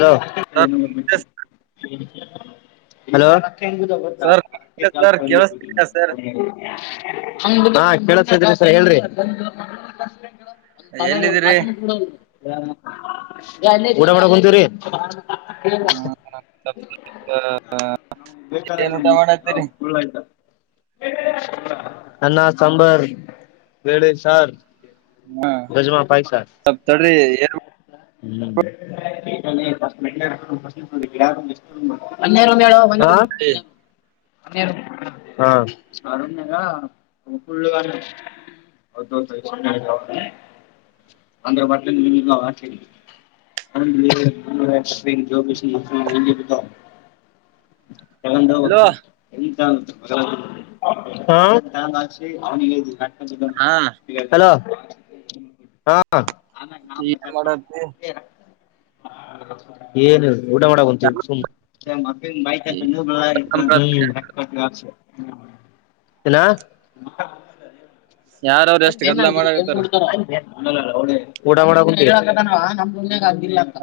Hello hello. ಬ sir ನಾ. Sir ಕೇಳಸ್ತಿದ್ಯಾ ಸರ್ ಕೇಳ. ಎಲ್ಲಿದಿರಿ ಕೂಡ ಬ ಕುಂತೀವ್ರೀ. ಹ. ಬೇಕಾದ ನಮಗೆ ಹಳ್ಳಾಯ್ತಾ. ಅನ್ನ ಸಾಂಬರ್ ವೇಳ ಸಾರ್. ಹಾ ಗಜ್ಮಾ ಸಪ್ಪತಡ್ರಿ ಏ. ಹ್ಮ ತಡಿ. ಮಡ ಎ. ಹ. ಅ. ೌ ಅಂದ್ರೆ ಮಲ್ಲ. ಹ ಹಲೋ ಜಬ. ಕಂದು ಹಾ ಹಲೋ ಹಾ. ನಾಾಗ ನಾನ್ ಏನ್ ಮಜಾತ್ ಮಾಡ. ಮಾಡತ್ತಿ ಏನು. ಊಟ ಮಾಡಂತೀ. ಇಲ್ಲ. ಯಾರವ್ರ ಎಷ್ಟ್ ಗದ್ಲ ಮಾಡಕತ್ತಾರ ಏನ್. ನಮ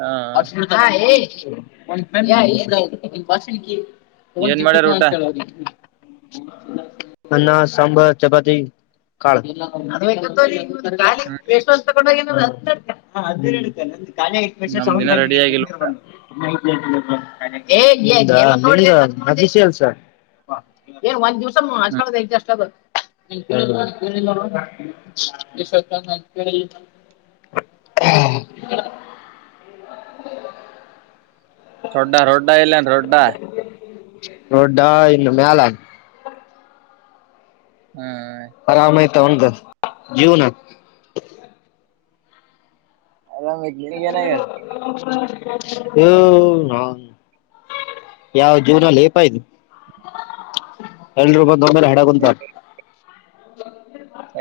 ಹಾ ಅಂತ. ಬ ಏನ್ ಮಾಡ್ಯಾರ ಊಟ ಒಕ್ಕ. ಅ ಸಾಂಬರ ಚಪಾತಿ ಕಾಳ. ವ ತೊಂಡ. ಕಾ ಹ್ಮ್ ವಷ ಸ ನಮ್ದ್ ಸಮೌ. ಇನ್ನ ರೆಡಿ ಆಗಿಲ್ಲ ಮಲ್ ಸರ್. ಏನ್ ಒಂದ್ ದಿವ್ಸಜ್ ಹ್ಮ್ ಕಳದ ಐತೆ ಅಷ್ಟದು. ಈ ಸ್ವತ ನಕ. ಹಾ. ರೊಡ್ಡಾ ರೊಡ್ಡಾ ಇಲ್ಲನ್ ರೊಡ್ಡಾ. ರೊಡ್ಡಾ ಇನ್ನು ಮ್ಯಲ. ಹ್ಮ್ ಆರಾಮ ಆಯಿತ ಒದ ಜೀವನಾ. ಅಲ್ಲ ಮೆಜಲಿ ಕೆನ ಯಾರ. ಹ ಹಾ. ಯಾವ ಜೀವನಲ್ಲೇಪ ಇ ಎಲ್ರು ಮ. ನೊ ಮೇಲೆ ಹೆಡ ಕೊಂತ.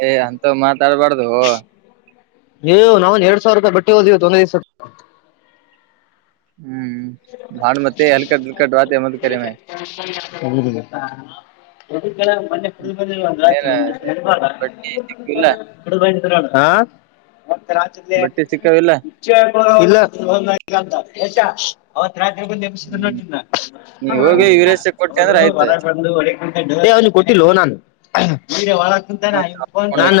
ಏ್ ಅಂತ ಮಾತಾಡ್ಬಾರ್ದು. ಯ ನಾವನ್ ಎರಡ್ ಸಾವಿರ ರೂಪಾಯಿ ಬಟ್ಟಿ ಹೋದ್ವಿ ತೊಂದ ದಿವಸ. ಹ್ಮ್ ಭಾಾಣ ಮತ್ತೆ ಹಲ್ಕಟ್ಲ್ಕಡ್ ರತ ಮದ್ ಕರೆ ಮ. ಎ. ಒದ ಮೊನ್ನೆ ಕುಡ ಬಂದ ಒಂದು ಏನ ರಾತ್ರಿ ಒಂದರ್ಬಳ ಬಟ್ಟಿ ಸಿಕ್ಕಿಲ್ಲ ಕುಡ ಬಂದ. ಹಾ ಮತ್ತ ರಾಜ್ಯ. ಬಟ್ಟಿ ಸಿಕ್ಕಾವಿಲ್ಲ ಂತ ಹೆಚ್ಚ. ರಾತ್ರಿ ಬಂದು ಎಮಿಸ ಹ್ಮ್ ನೋನ್ನ ನೀ ಹೋಗಿ ಯುವರಾಜ್ ಕೊಟ್ಟೆ ಅವರು ಅಂದ್ರೆ ಆಯ್ತು ಹೊರಗೆ ಬಂದು ಹೊ. ಅವನಿಗೆ ಕೊಟ್ಟಲ್ ನಾನು. ಮತ್ ತಕೊಂಡೋಗಿ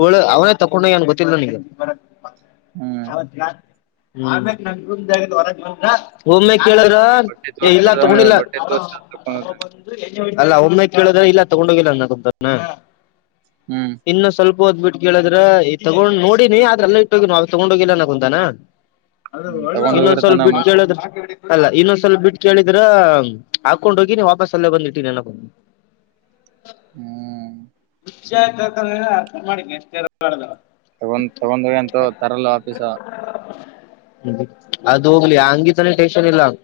ಹಳ ಅವನೇ ತಕೊಂಡ ಏನ್ ಗೊತ್ತಿಲ್ಲ ನೀಗ. ಹ್ಮ್ ನಕ್ ನಂಗಂದ್ ಆಗ ಹೊರಗ್ ನ. ಒಮ್ಮೆ ಕೇಳದ್ರ ಬಟ್ಟೆ ಏ ಇಲ್ಲ ತೋರ್ಸ್ಬಿಡ್ದ ಅವಂಗ ತಗೊಂಡಿಲ್ಲ ಬಟ್ಟೆ ತೋರ್ಸಿ ತಕೊಂಡ್ ಅಲ್ಲ ಒಮ್ಮೆ ಕೇಳುದ್ರ ಇಲ್ಲ ತಗೊಂಡ ಹೋಗಿಲ್ಲ ಹ್ಮ್ ಇನ್ನು ಸ್ವಲ್ಪ ಓದ್ಬ ಬಿಟ್ಟು ಕೇಳಿದ್ರ ಈ ತಗೊಂಡ್ ನೋಡಿನಿ ಆದ್ರಲ್ಲ ಇಟ್ಟೋಗಿ ಅವವು ತಗೊಂಡ ಹೋಗಿಲ್ಲ ಅ ಕುಂತಾನ ಹ್ಮ್ ತಗೊಂಡ್ ಇನ್ನೊಂದ್ ಸ್ವಲ್ಪ ಹೋಗಿರ್ತಾನ ಬಿಟ್ಟ ಮನ್ ಕೇಳದ್ರ ಅಲ್ಲ ಇನ್ನೊಂದ್ ಸ್ವಲ್ಪ ಬಿಟ್ಟ ಕೇಳಿದ್ರ ಹಾಕೊಂಡ್ ಹೋಗಿ ನೀ ವಾಪಸ್ ಅಲ್ಲೇ ಬಂದಿಟ್ಟ ನನೊ ಹ ಹ್ಮ್ ಖಷಿ ಆಯ್ತಂದ್ರ ಮಾಡಿ ಎಷ್ಟ ತಗೊಂಡ್ ತಗೊಂಡೋಗ ಎಂತ ತರಲ್ಲ ಆಫೀಸ ಅದ ಹೋಗ್ಲಿ ಹಂಗಿತಾನ ಟೆನ್ಷನ್ ಇಲ್ಲಂಗ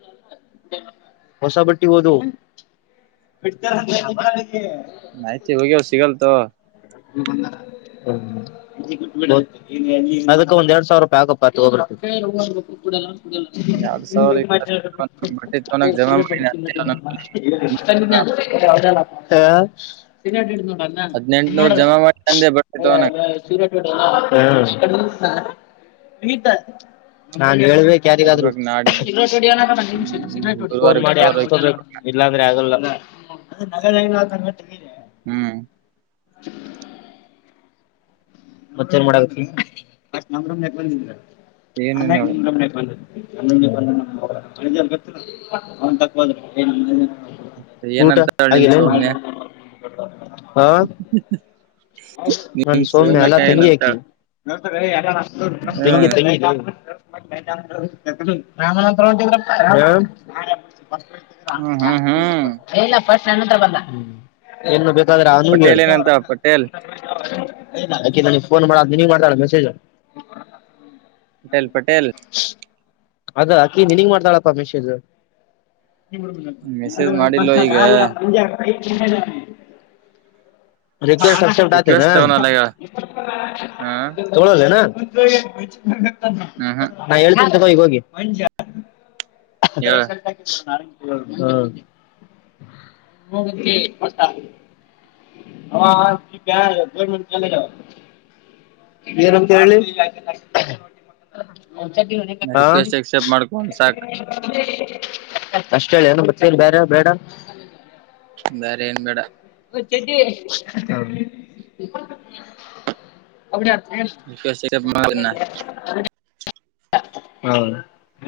ಹೊಸ ಬಟ್ಟಿ ಓದು ನಯ್ತಿ ಹೋಗ್ಯಾವ ಸಿಗಲ್ತ ಹ ಬಂದಾರ ಹ ಅದಕ್ಕ ಒಂದ್ ಎರಡ್ ಸಾವಿರ ರೂಪಾಯಿ ಆಗಪ್ಪತ್ಬ್ರ ಎರಡ್ ಸಾವಿರ ಬಟ್ಟೆ ತಗೋನಕ್ ಜಮಾ ಚಿನ್ನ ಮಾಡಿ ಚಿನ್ನ ಲ್ಲ ಸಿನಾ ಹಿಡ ನೋಡಲ್ಲ ಹದ್ನೆಂಟನೂರ್ ಜಮಾ ಮಾಡಿ ತಂದೆ ಬಟ್ಟೆ ತಗೋನಕ್ ಸೂರ ನಾನ್ ಹೇಳ್ಬೇಕ ಯಾರಿಗಾದ್ರು ತರ್ಬೇಕ್ ನಾಡಿದ್ದು ಹ್ಮ್ ಗುರುವಾರ ಫೋನ್ ಮಾಡಿ ಗುರುವಾರ ಹೋಗಿ ಹಾಕ್ಕೊಬೇಕ ತರ್ಬೇಕ್ ಇಲ್ಲಂದ್ರೆ ಆಗಲ್ಲ ನ ನಾ ಹ್ಮ್ [unintelligible] ಮತ್ತ ನ್ ಮಾಡ ಬಂದ ಏನೇನು ಬಂದ ಹ ಗೊತ್ತಿಲ್ಲ ಅವನ್ ತಕ್ಬೋದ್ರ ಏ ಊಟ ಏನಂತಾಳ ನಿಮ್ ಹಾಗಿದೆ ಸೌಮ್ಯ ಹಾ ನನ್ ನಿಮ್ ಸೋಮನೆ ಸೌಮ್ಯ ಹಲ ತೆಂಗಿ ಹಾಕಿ ಏನಂತಾಳ ತೆಂಗಿ ತೆಂಗಿ ರಾಮನಂತರ ಚಂದ್ರ ಹ್ಮ್ ಹ್ಮ್ ಹ್ಮ್ ಫಸ್ಟ್ ಹತ್ರ ಬಂದ ಪಟೇಲ್ ಏನಂತ ಪಟೇಲ್ [unintelligible] ನ್ ಮ ದನ ಮಾಡಳ ಬೆಸಜ ಪಟೇಲ್ ಪಟೇಲ್ ಅದ ಅಕಿ ನೀನ್ಗ್ ಮಾಡ್ತಾಳಪ್ಪ ಅಮಿಷ್ದು ಮೆಸೇಜ್ ಮಾಡಿಲ್ವ ಈಗ ಂಜ ರೆಗ್ಯುಲರ್ ಸಕ್ಷೆ ರಿಕ್ವೆಸ್ಟ್ ನಳ ತವನಲ್ಲ ಈಗ ಹ ಹ್ಮ್ ಹ್ಮ್ ನಾ ಹೇಳ್ತ ತಗೋ ಹೋಗಿ ನ ಹೇಳ ಹ ಹ ಮಟ್ಟಾ ಹಾ ಗರ್ಮೆಂಟ್ ಕಾಲಜಾವ ನೀರಂತ ಹ ರಿಕ್ವೆಸ್ಟ್ ಎಕ್ಸೆಪ್ಟ್ ಮಾಡ್ಕೊಂಡ್ ಸಾಕ್ ಅಷ್ಟ ಹೇಳಿ ಏನು ಗತ್ತಲ್ಲಿ ಬೇರೆ ಬೇಡ ಬರೆ ಏನ್ ಬೇಡ ಚೆಟ್ಟಿ ಅ ರಿಕ್ವೆಸ್ಟ್ ಎಕ್ಸೆಪ್ಟ್ ಮಾಡಿನ ಹ ಹೌ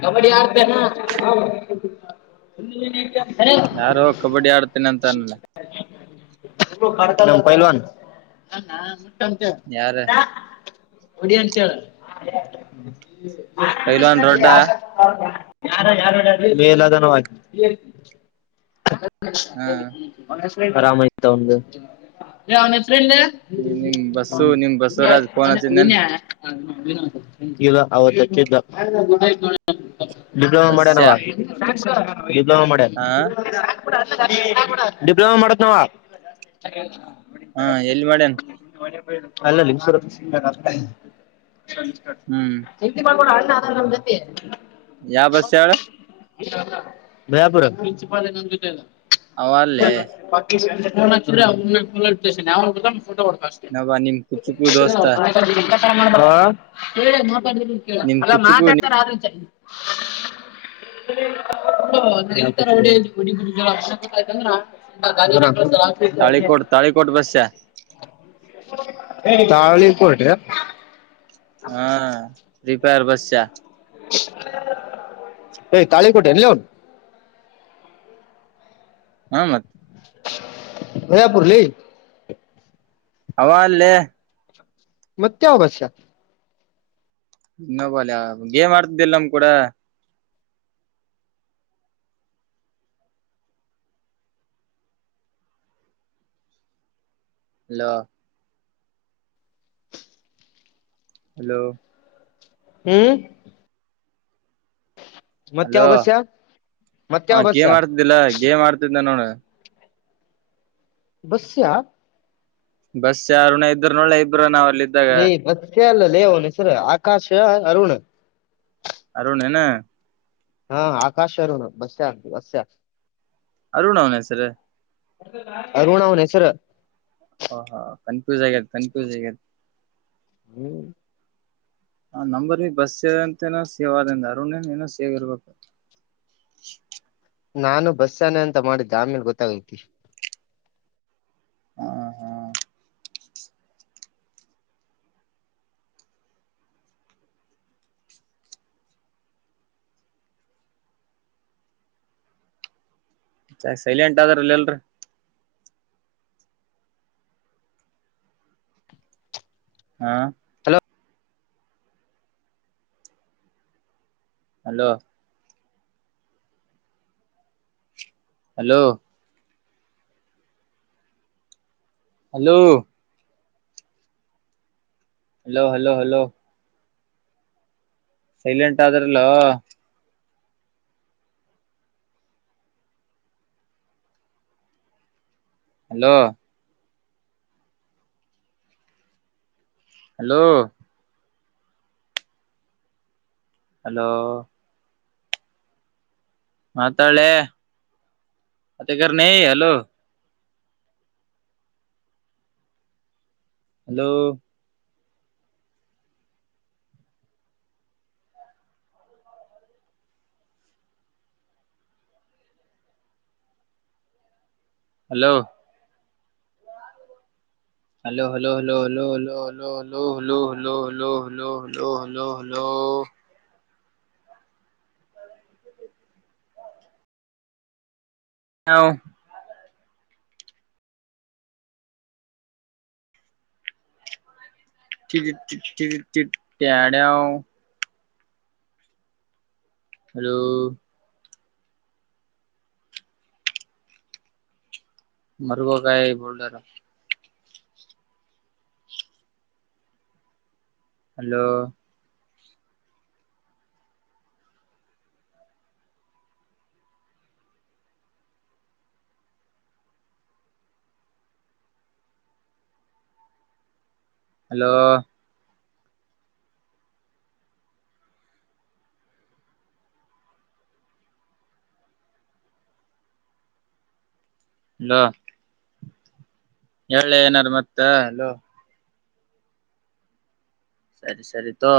ಕಬಡ್ಡಿ ಆಡ್ತೇನಾ ಇನ ಯಾರು ಕಬಡ್ಡಿ ಆಡ್ತೇನೆ ಅಂತ ಅನ್ಲ್ ಪಲ್ವನ್ ಯಾರ ತ ಹೊಡಿ ಅಂತ ಹೇಳ ಆ ಪೈಲ್ವಾನ್ ರೊಡ್ಡ [unintelligible] ಮೇಲದನವಾಗಿ [unintelligible] ಹ [unintelligible] ಅವನು ಹೆಸರು ಏನು ಆರಾಮ ಆಯ್ತು ತಗೊಂಡು ಲೀ ಅವನು ಹೆಸರು ನಿಮ್ ಬಸ್ಸು [unintelligible] ನಿಮ್ ಬಸವರಾಜ್ ಫೋನ್ ಹ್ಮ್ ಹಚ್ಚಿದ್ನೇನ್ ವಿನ್ನ [unintelligible] ಇಲ್ಲ ಅವತ್ತು ಹಚ್ಚಿದ [unintelligible] ಡಿಪ್ಲೊಮಾ ಬಸ್ಸ ಮಾಡ್ಯನವ ಡಿಪ್ಲೊಮಾ ಮಾಡ್ಯನ್ ಹ [unintelligible] [unintelligible] ಡಿಪ್ಲೊಮಾ ಮಾಡತ್ ನಾವ [unintelligible] ಹಾ ಎಲ್ಲಿ ಮಾಡ್ಯನ್ ಅಲ್ಲೇ ಲಿಂಗಸೂರು ಹ್ಮ್ [unintelligible] [unintelligible] ಯಾವ ಬಸ್ ಹೇಳು ಮಾಯಾಪುರು [unintelligible] [unintelligible] ಅವ ಅಲ್ಲೇ ಫೋಟೋ ವಾದು ಕಳಿಸ್ತೇನೆ ನವ ನಿಮ್ ಕುಚುಕು ದೋಸ್ತ [unintelligible] ಹಾ ನಿಮ್ ಕೇಳು ಕುಚುಕು ಮಾತಾಡ್ತಾರ ಆದ್ರು ಕೇಳು [unintelligible] [unintelligible] [unintelligible] [unintelligible] ತಾಳಿಕೋಟ್ ತಾಳಿಕೋಟ್ ಬಸ್ಸ ತವಳೆ ಕೊಡ್ರಿ [unintelligible] ಹಾ ರಿಪೇರ್ ಬಸ್ ಹೇ ತಾಳಿ ಕೋಟ್ಟೆ ಲೇಔನ್ ಹಾ ಮತ್ [unintelligible] ಅವ ಅಲಾ ಲೀ ಮತ್ತ ಯಾವ ಬಸ್ ಇನ್ನೋಬಲ್ಯ ಗೇಮ್ ಆಡ್ತಿದ್ದಿಲ್ಲ ನಮ ಕೂಡ ಹೆಲೋ ಹಲೋ ಹ್ಮ್ ಹೆಲೋ ಮತ್ಯಾವ ಬಸ್ಸ ಮತ್ಯಾವ ಅವನು ಬಸ್ಸ ಗೇಮ್ ಆಡ್ತಿದ್ದಿಲ್ಲ ಗೇಮ್ ಆಡ್ತಿದ್ನ ನೋಡು ಬಸಿಯ ಬಸ್ ಯಾರನ ಇದರು ನೋಳ್ಳೆ ಇಬ್ಬರು ನಾವ್ ಅಲ್ಲಿ ಇದ್ದಾಗ ಹೇ ಬೂಸಾ ಅಲಾ ಲೀ ಅವನು ಹೆಸರು ಆಕಾಶ ಅರುಣ್ ಅರುಣ್ ಏನೂ ಹಾ ಆಕಾಶ ಅರುಣ್ ಬಸ್ಯಾ ಬಸ್ ಅರುಣ್ ಅವನು ಹೆಸರು ಅರುಣ್ ಅವನು ಹೆಸರು ಹಾ ಕನ್ಫ್ಯೂಸ್ ಆಗುತ್ತೆ ಕನ್ಫ್ಯೂಸ್ ಆಗುತ್ತೆ ಹ್ಮ್ ಹ ನಂಬರ್ ಬಿ ಬಸ್ ಸೇ ಅಂತನ ಸೇವ್ ಅ್ರಿಂದ ಅರುಣನ್ ಏನೋ ಸೇವ್ ಇರ್ಬೇಕು [inaudible] ನಾನು ಬಸ್ ಯಾನೆ ಅಂತ ಮಾಡಿದ್ದೆ ಆಮೇಲೆ ಗೊತ್ತಾಗೈತಿ ಹಾ ಹಾ ಸೈಲೆಂಟ್ ಆದ್ರಲ್ಲ ಎಲ್ರ ಹಾ hello hello hello hello hello hello hello silent ಆದ್ರೂ ಅಲ್ಲೋ ಹಲೋ ಹಲೋ ಹಲೋ ಮಾತಾಳೆ ಅತ್ತ ಕರ್ ನೀ hello.. hello. Hello. Hello hello hello hello hello hello hello hello hello hello hello hello hello hello. [inaudible] [unintelligible] [unintelligible] Hello. ಮರುಗೋ ಕಾಯ ಬೋಲ್ದಾರ. ಹಲೋ. ಹಲೋ. ಲೋ. ಹೇಳೆ ಏನರ ಮತ್ತ ಹಲೋ. ಸರಿ ಸರಿ ತೋಗೋ.